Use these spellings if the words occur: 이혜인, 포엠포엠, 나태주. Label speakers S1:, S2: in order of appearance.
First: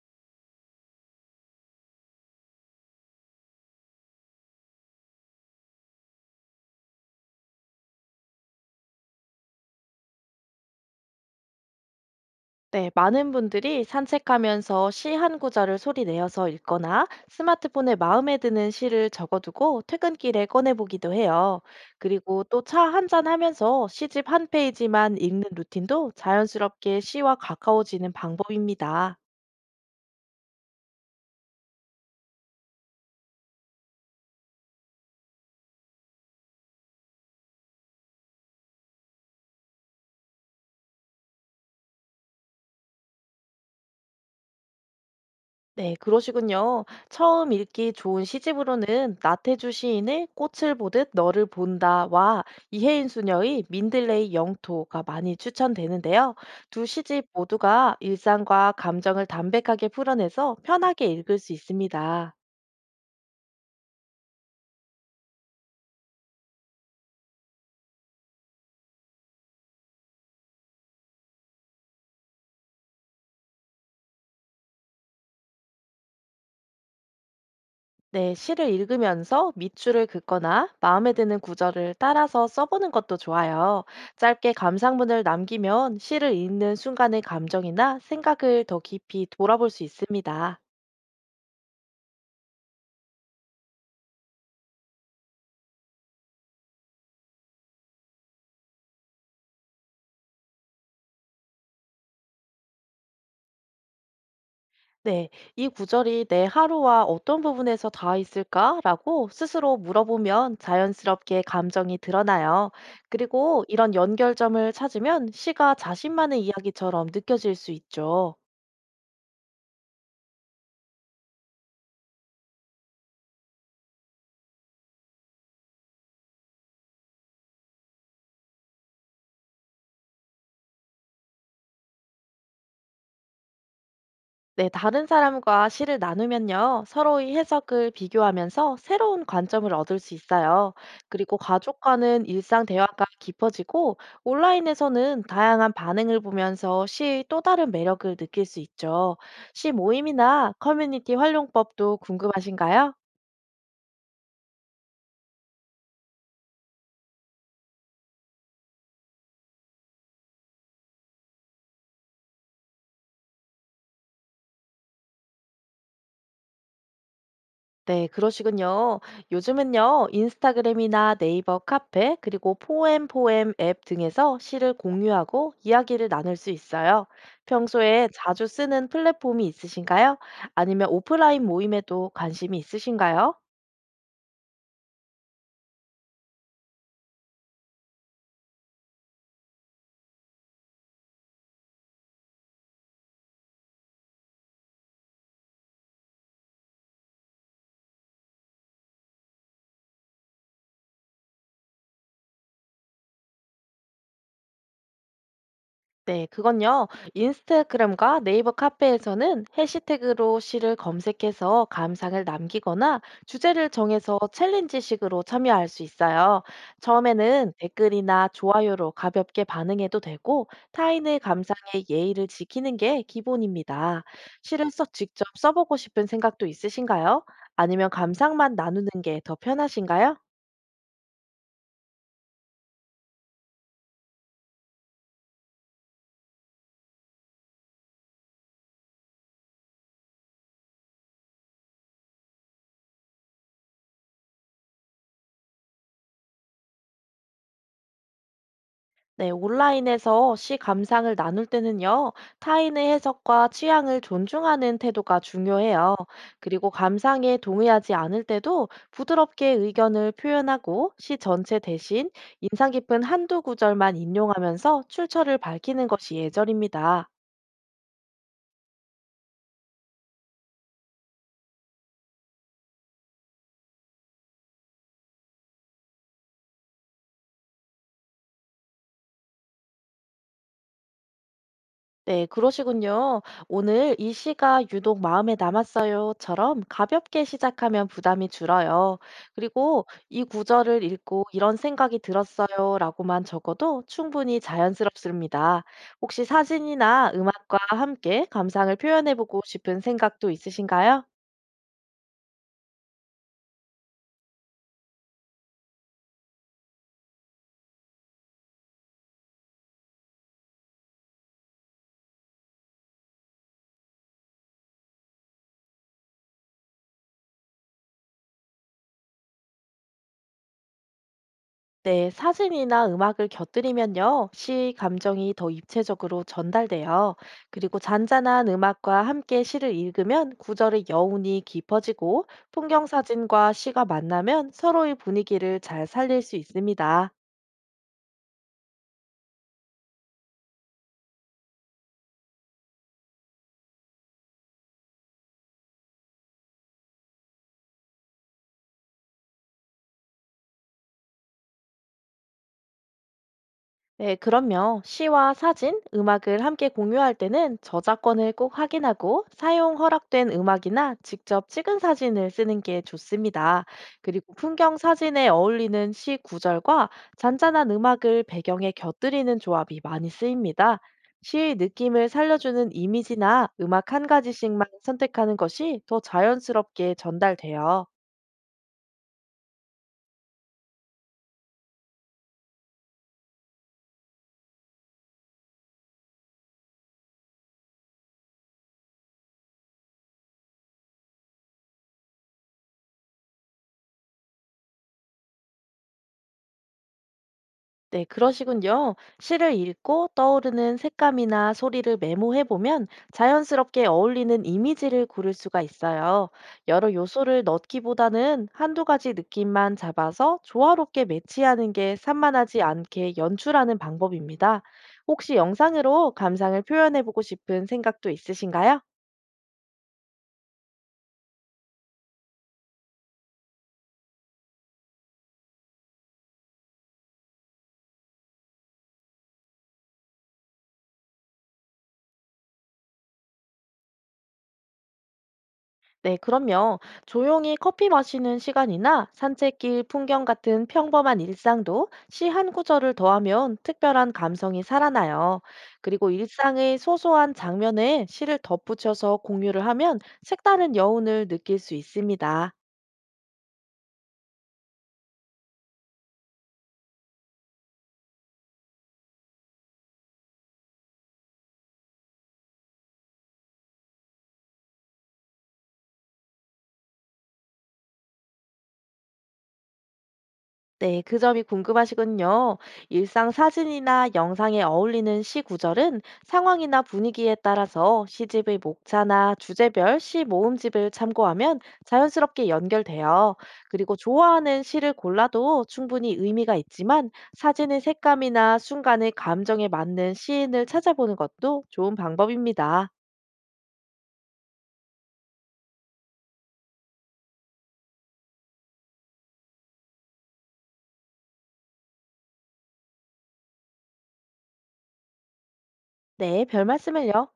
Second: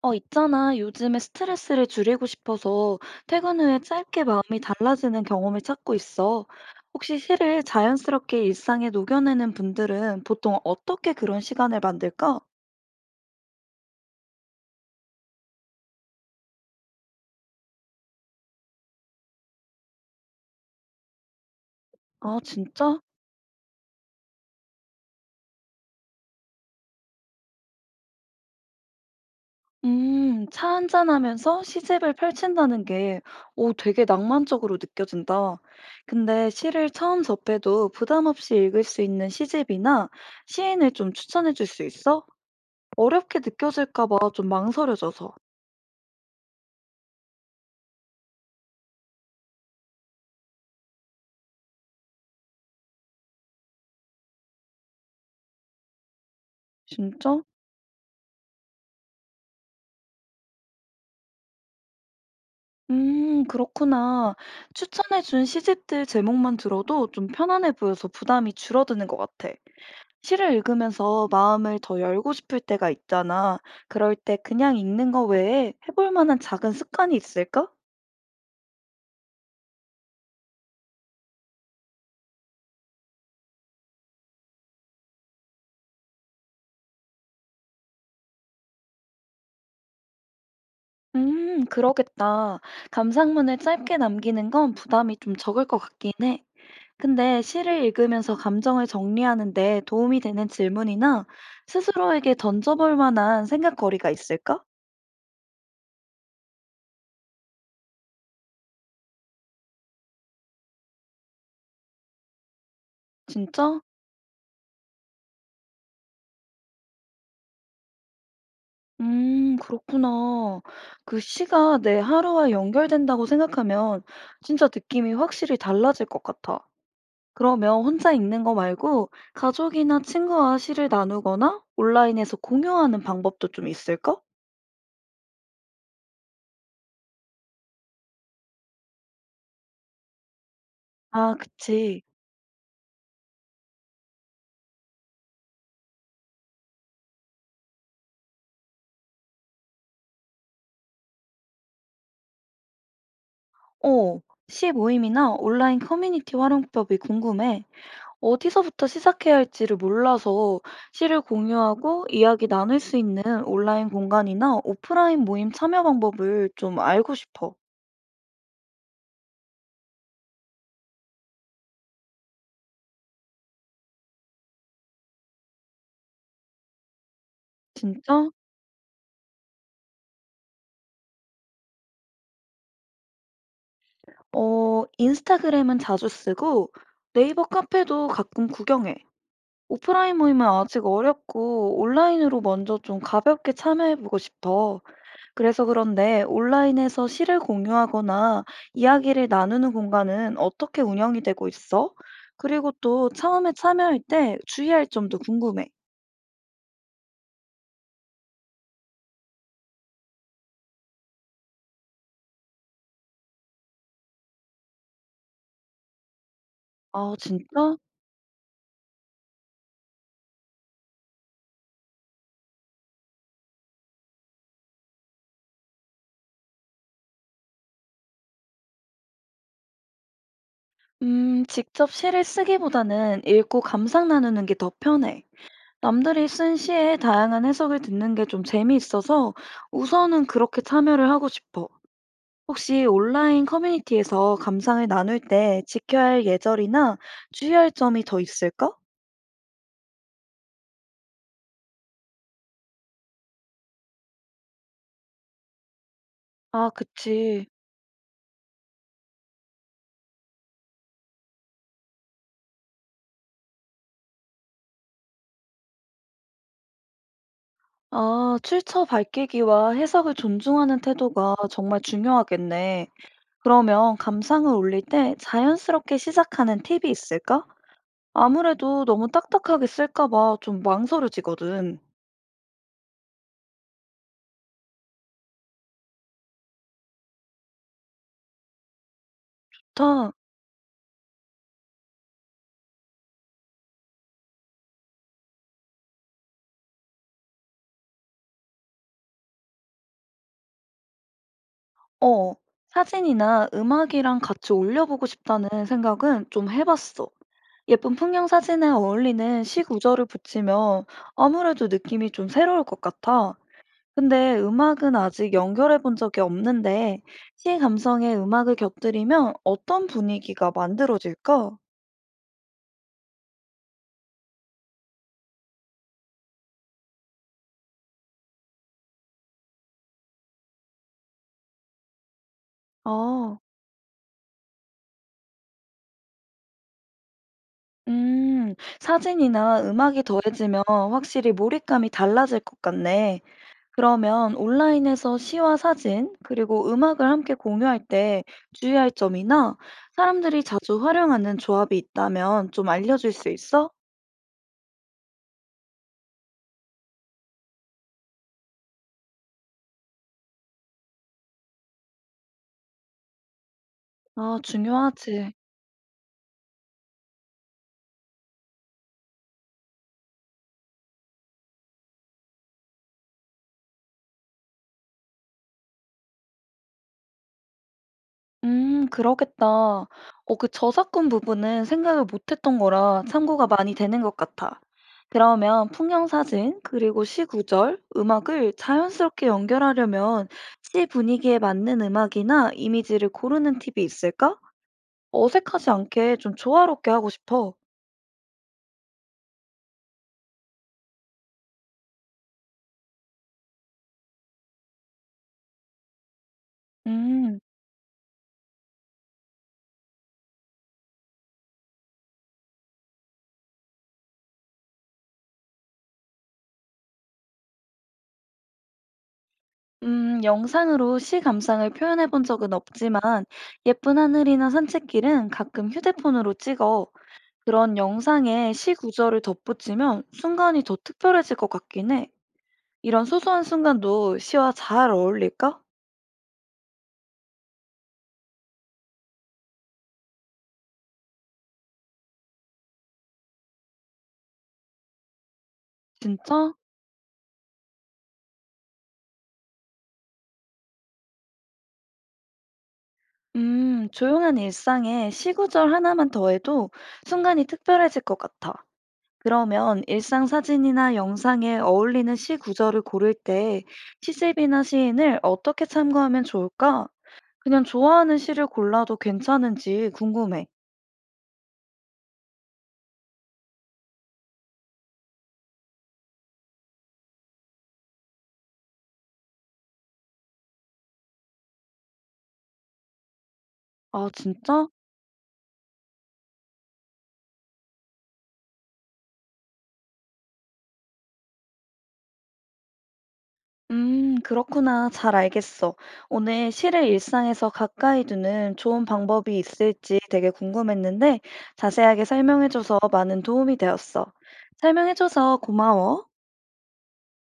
S1: 어, 있잖아. 요즘에 스트레스를 줄이고 싶어서 퇴근 후에 짧게 마음이 달라지는 경험을 찾고 있어. 혹시 시를 자연스럽게 일상에 녹여내는 분들은 보통 어떻게 그런 시간을 만들까?
S2: 네, 많은 분들이 산책하면서 시 한 구절을 소리 내어서 읽거나 스마트폰에 마음에 드는 시를 적어두고 퇴근길에 꺼내보기도 해요.
S1: 아,
S2: 그리고 또 차
S1: 진짜?
S2: 한잔 하면서 시집 한 페이지만 읽는 루틴도 자연스럽게 시와 가까워지는 방법입니다.
S1: 차 한잔하면서 시집을 펼친다는 게, 오, 되게 낭만적으로 느껴진다. 근데 시를 처음 접해도 부담 없이 읽을 수 있는 시집이나 시인을 좀 추천해 줄 수 있어? 어렵게 느껴질까 봐 좀 망설여져서.
S2: 네, 그러시군요. 처음 읽기 좋은 시집으로는 나태주 시인의 꽃을 보듯 너를 본다와 이혜인 수녀의 민들레이 영토가 많이 추천되는데요. 두 시집
S1: 진짜?
S2: 모두가 일상과 감정을 담백하게 풀어내서 편하게 읽을 수 있습니다.
S1: 그렇구나. 추천해준 시집들 제목만 들어도 좀 편안해 보여서 부담이 줄어드는 것 같아. 시를 읽으면서 마음을 더 열고 싶을 때가 있잖아. 그럴 때 그냥 읽는 거 외에 해볼 만한 작은 습관이 있을까?
S2: 네, 시를 읽으면서 밑줄을 긋거나 마음에 드는 구절을 따라서 써보는 것도 좋아요. 짧게 감상문을 남기면 시를 읽는 순간의 감정이나 생각을 더 깊이 돌아볼 수 있습니다.
S1: 그러겠다. 감상문을 짧게 남기는 건 부담이 좀 적을 것 같긴 해. 근데 시를 읽으면서 감정을 정리하는데 도움이 되는 질문이나 스스로에게 던져볼 만한 생각거리가 있을까?
S2: 네, 이 구절이 내 하루와 어떤 부분에서 닿아 있을까라고 스스로 물어보면 자연스럽게 감정이 드러나요. 그리고
S1: 진짜?
S2: 이런 연결점을 찾으면 시가 자신만의 이야기처럼 느껴질 수 있죠.
S1: 그렇구나. 그 시가 내 하루와 연결된다고 생각하면 진짜 느낌이 확실히 달라질 것 같아. 그러면 혼자 읽는 거 말고 가족이나 친구와 시를 나누거나 온라인에서 공유하는 방법도 좀 있을까?
S2: 네, 다른 사람과 시를 나누면요, 서로의 해석을 비교하면서 새로운 관점을 얻을 수 있어요.
S1: 아,
S2: 그리고
S1: 그치.
S2: 가족과는 일상 대화가 깊어지고, 온라인에서는 다양한 반응을 보면서 시의 또 다른 매력을 느낄 수 있죠. 시 모임이나 커뮤니티 활용법도 궁금하신가요?
S1: 어, 시 모임이나 온라인 커뮤니티 활용법이 궁금해. 어디서부터 시작해야 할지를 몰라서 시를 공유하고 이야기 나눌 수 있는 온라인 공간이나 오프라인 모임 참여 방법을 좀 알고 싶어.
S2: 네, 그러시군요. 요즘은요, 인스타그램이나 네이버 카페, 그리고 포엠포엠 앱 등에서 시를 공유하고 이야기를 나눌 수 있어요. 평소에
S1: 진짜?
S2: 자주 쓰는 플랫폼이 있으신가요? 아니면 오프라인 모임에도 관심이 있으신가요?
S1: 어, 인스타그램은 자주 쓰고 네이버 카페도 가끔 구경해. 오프라인 모임은 아직 어렵고 온라인으로 먼저 좀 가볍게 참여해보고 싶어. 그래서 그런데 온라인에서 시를 공유하거나 이야기를 나누는 공간은 어떻게 운영이 되고 있어? 그리고 또 처음에 참여할 때 주의할 점도 궁금해.
S2: 네, 그건요. 인스타그램과 네이버 카페에서는 해시태그로 시를 검색해서 감상을 남기거나 주제를 정해서 챌린지식으로 참여할 수 있어요.
S1: 아,
S2: 처음에는
S1: 진짜?
S2: 댓글이나 좋아요로 가볍게 반응해도 되고 타인의 감상에 예의를 지키는 게 기본입니다. 시를 써 직접 써보고 싶은 생각도 있으신가요? 아니면 감상만 나누는 게 더 편하신가요?
S1: 직접 시를 쓰기보다는 읽고 감상 나누는 게 더 편해. 남들이 쓴 시에 다양한 해석을 듣는 게 좀 재미있어서 우선은 그렇게 참여를 하고 싶어. 혹시 온라인 커뮤니티에서 감상을 나눌 때 지켜야 할 예절이나 주의할 점이 더 있을까?
S2: 네, 온라인에서 시 감상을 나눌 때는요, 타인의 해석과 취향을 존중하는 태도가 중요해요. 그리고
S1: 아,
S2: 감상에
S1: 그치.
S2: 동의하지 않을 때도 부드럽게 의견을 표현하고 시 전체 대신 인상 깊은 한두 구절만 인용하면서 출처를 밝히는 것이 예절입니다.
S1: 아, 출처 밝히기와 해석을 존중하는 태도가 정말 중요하겠네. 그러면 감상을 올릴 때 자연스럽게 시작하는 팁이 있을까? 아무래도 너무 딱딱하게 쓸까 봐 좀 망설여지거든.
S2: 네, 그러시군요. 오늘 이 시가 유독 마음에 남았어요처럼 가볍게 시작하면 부담이 줄어요. 그리고
S1: 좋다.
S2: 이 구절을 읽고 이런 생각이 들었어요라고만 적어도 충분히 자연스럽습니다. 혹시 사진이나 음악과 함께 감상을 표현해보고 싶은 생각도 있으신가요?
S1: 어, 사진이나 음악이랑 같이 올려보고 싶다는 생각은 좀 해봤어. 예쁜 풍경 사진에 어울리는 시구절을 붙이면 아무래도 느낌이 좀 새로울 것 같아. 근데 음악은 아직 연결해 본 적이 없는데 시 감성에 음악을 곁들이면 어떤 분위기가 만들어질까?
S2: 네, 사진이나 음악을 곁들이면요, 시 감정이 더 입체적으로 전달돼요. 그리고 잔잔한 음악과 함께 시를 읽으면 구절의 여운이 깊어지고, 풍경
S1: 아,
S2: 사진과 시가 만나면 서로의 분위기를 잘 살릴 수 있습니다.
S1: 음, 사진이나 음악이 더해지면 확실히 몰입감이 달라질 것 같네. 그러면 온라인에서 시와 사진, 그리고 음악을 함께 공유할 때 주의할 점이나 사람들이 자주 활용하는 조합이 있다면 좀 알려줄 수 있어?
S2: 네, 그럼요. 시와 사진, 음악을 함께 공유할 때는 저작권을 꼭 확인하고 사용 허락된 음악이나 직접 찍은 사진을 쓰는 게 좋습니다. 그리고
S1: 아,
S2: 풍경 사진에
S1: 중요하지.
S2: 어울리는 시 구절과 잔잔한 음악을 배경에 곁들이는 조합이 많이 쓰입니다. 시의 느낌을 살려주는 이미지나 음악 한 가지씩만 선택하는 것이 더 자연스럽게 전달돼요.
S1: 그러겠다. 어, 그 저작권 부분은 생각을 못했던 거라 참고가 많이 되는 것 같아. 그러면 풍경 사진, 그리고 시 구절, 음악을 자연스럽게 연결하려면 시 분위기에 맞는 음악이나 이미지를 고르는 팁이 있을까? 어색하지 않게 좀 조화롭게 하고 싶어.
S2: 네, 그러시군요. 시를 읽고 떠오르는 색감이나 소리를 메모해 보면 자연스럽게 어울리는 이미지를 고를 수가 있어요. 여러
S1: 음,
S2: 요소를 넣기보다는 한두 가지 느낌만 잡아서 조화롭게 매치하는 게 산만하지 않게 연출하는 방법입니다. 혹시 영상으로 감상을 표현해 보고 싶은 생각도 있으신가요?
S1: 영상으로 시 감상을 표현해 본 적은 없지만 예쁜 하늘이나 산책길은 가끔 휴대폰으로 찍어. 그런 영상에 시 구절을 덧붙이면 순간이 더 특별해질 것 같긴 해. 이런 소소한 순간도 시와 잘 어울릴까?
S2: 네, 그럼요. 조용히 커피 마시는 시간이나 산책길 풍경 같은 평범한 일상도 시 한 구절을 더하면 특별한 감성이 살아나요. 그리고
S1: 진짜?
S2: 일상의 소소한 장면에 시를 덧붙여서 공유를 하면 색다른 여운을 느낄 수 있습니다.
S1: 조용한 일상에 시 구절 하나만 더해도 순간이 특별해질 것 같아. 그러면 일상 사진이나 영상에 어울리는 시 구절을 고를 때 시집이나 시인을 어떻게 참고하면 좋을까? 그냥 좋아하는 시를 골라도 괜찮은지 궁금해.
S2: 네, 그 점이 궁금하시군요. 일상 사진이나 영상에 어울리는 시 구절은 상황이나 분위기에 따라서 시집의 목차나 주제별 시 모음집을 참고하면 자연스럽게 연결돼요. 그리고
S1: 아,
S2: 좋아하는
S1: 진짜?
S2: 시를 골라도 충분히 의미가 있지만 사진의 색감이나 순간의 감정에 맞는 시인을 찾아보는 것도 좋은 방법입니다.
S1: 그렇구나. 잘 알겠어. 오늘 시를 일상에서 가까이 두는 좋은 방법이 있을지 되게 궁금했는데 자세하게 설명해줘서 많은 도움이 되었어. 설명해줘서 고마워.
S2: 네, 별 말씀을요.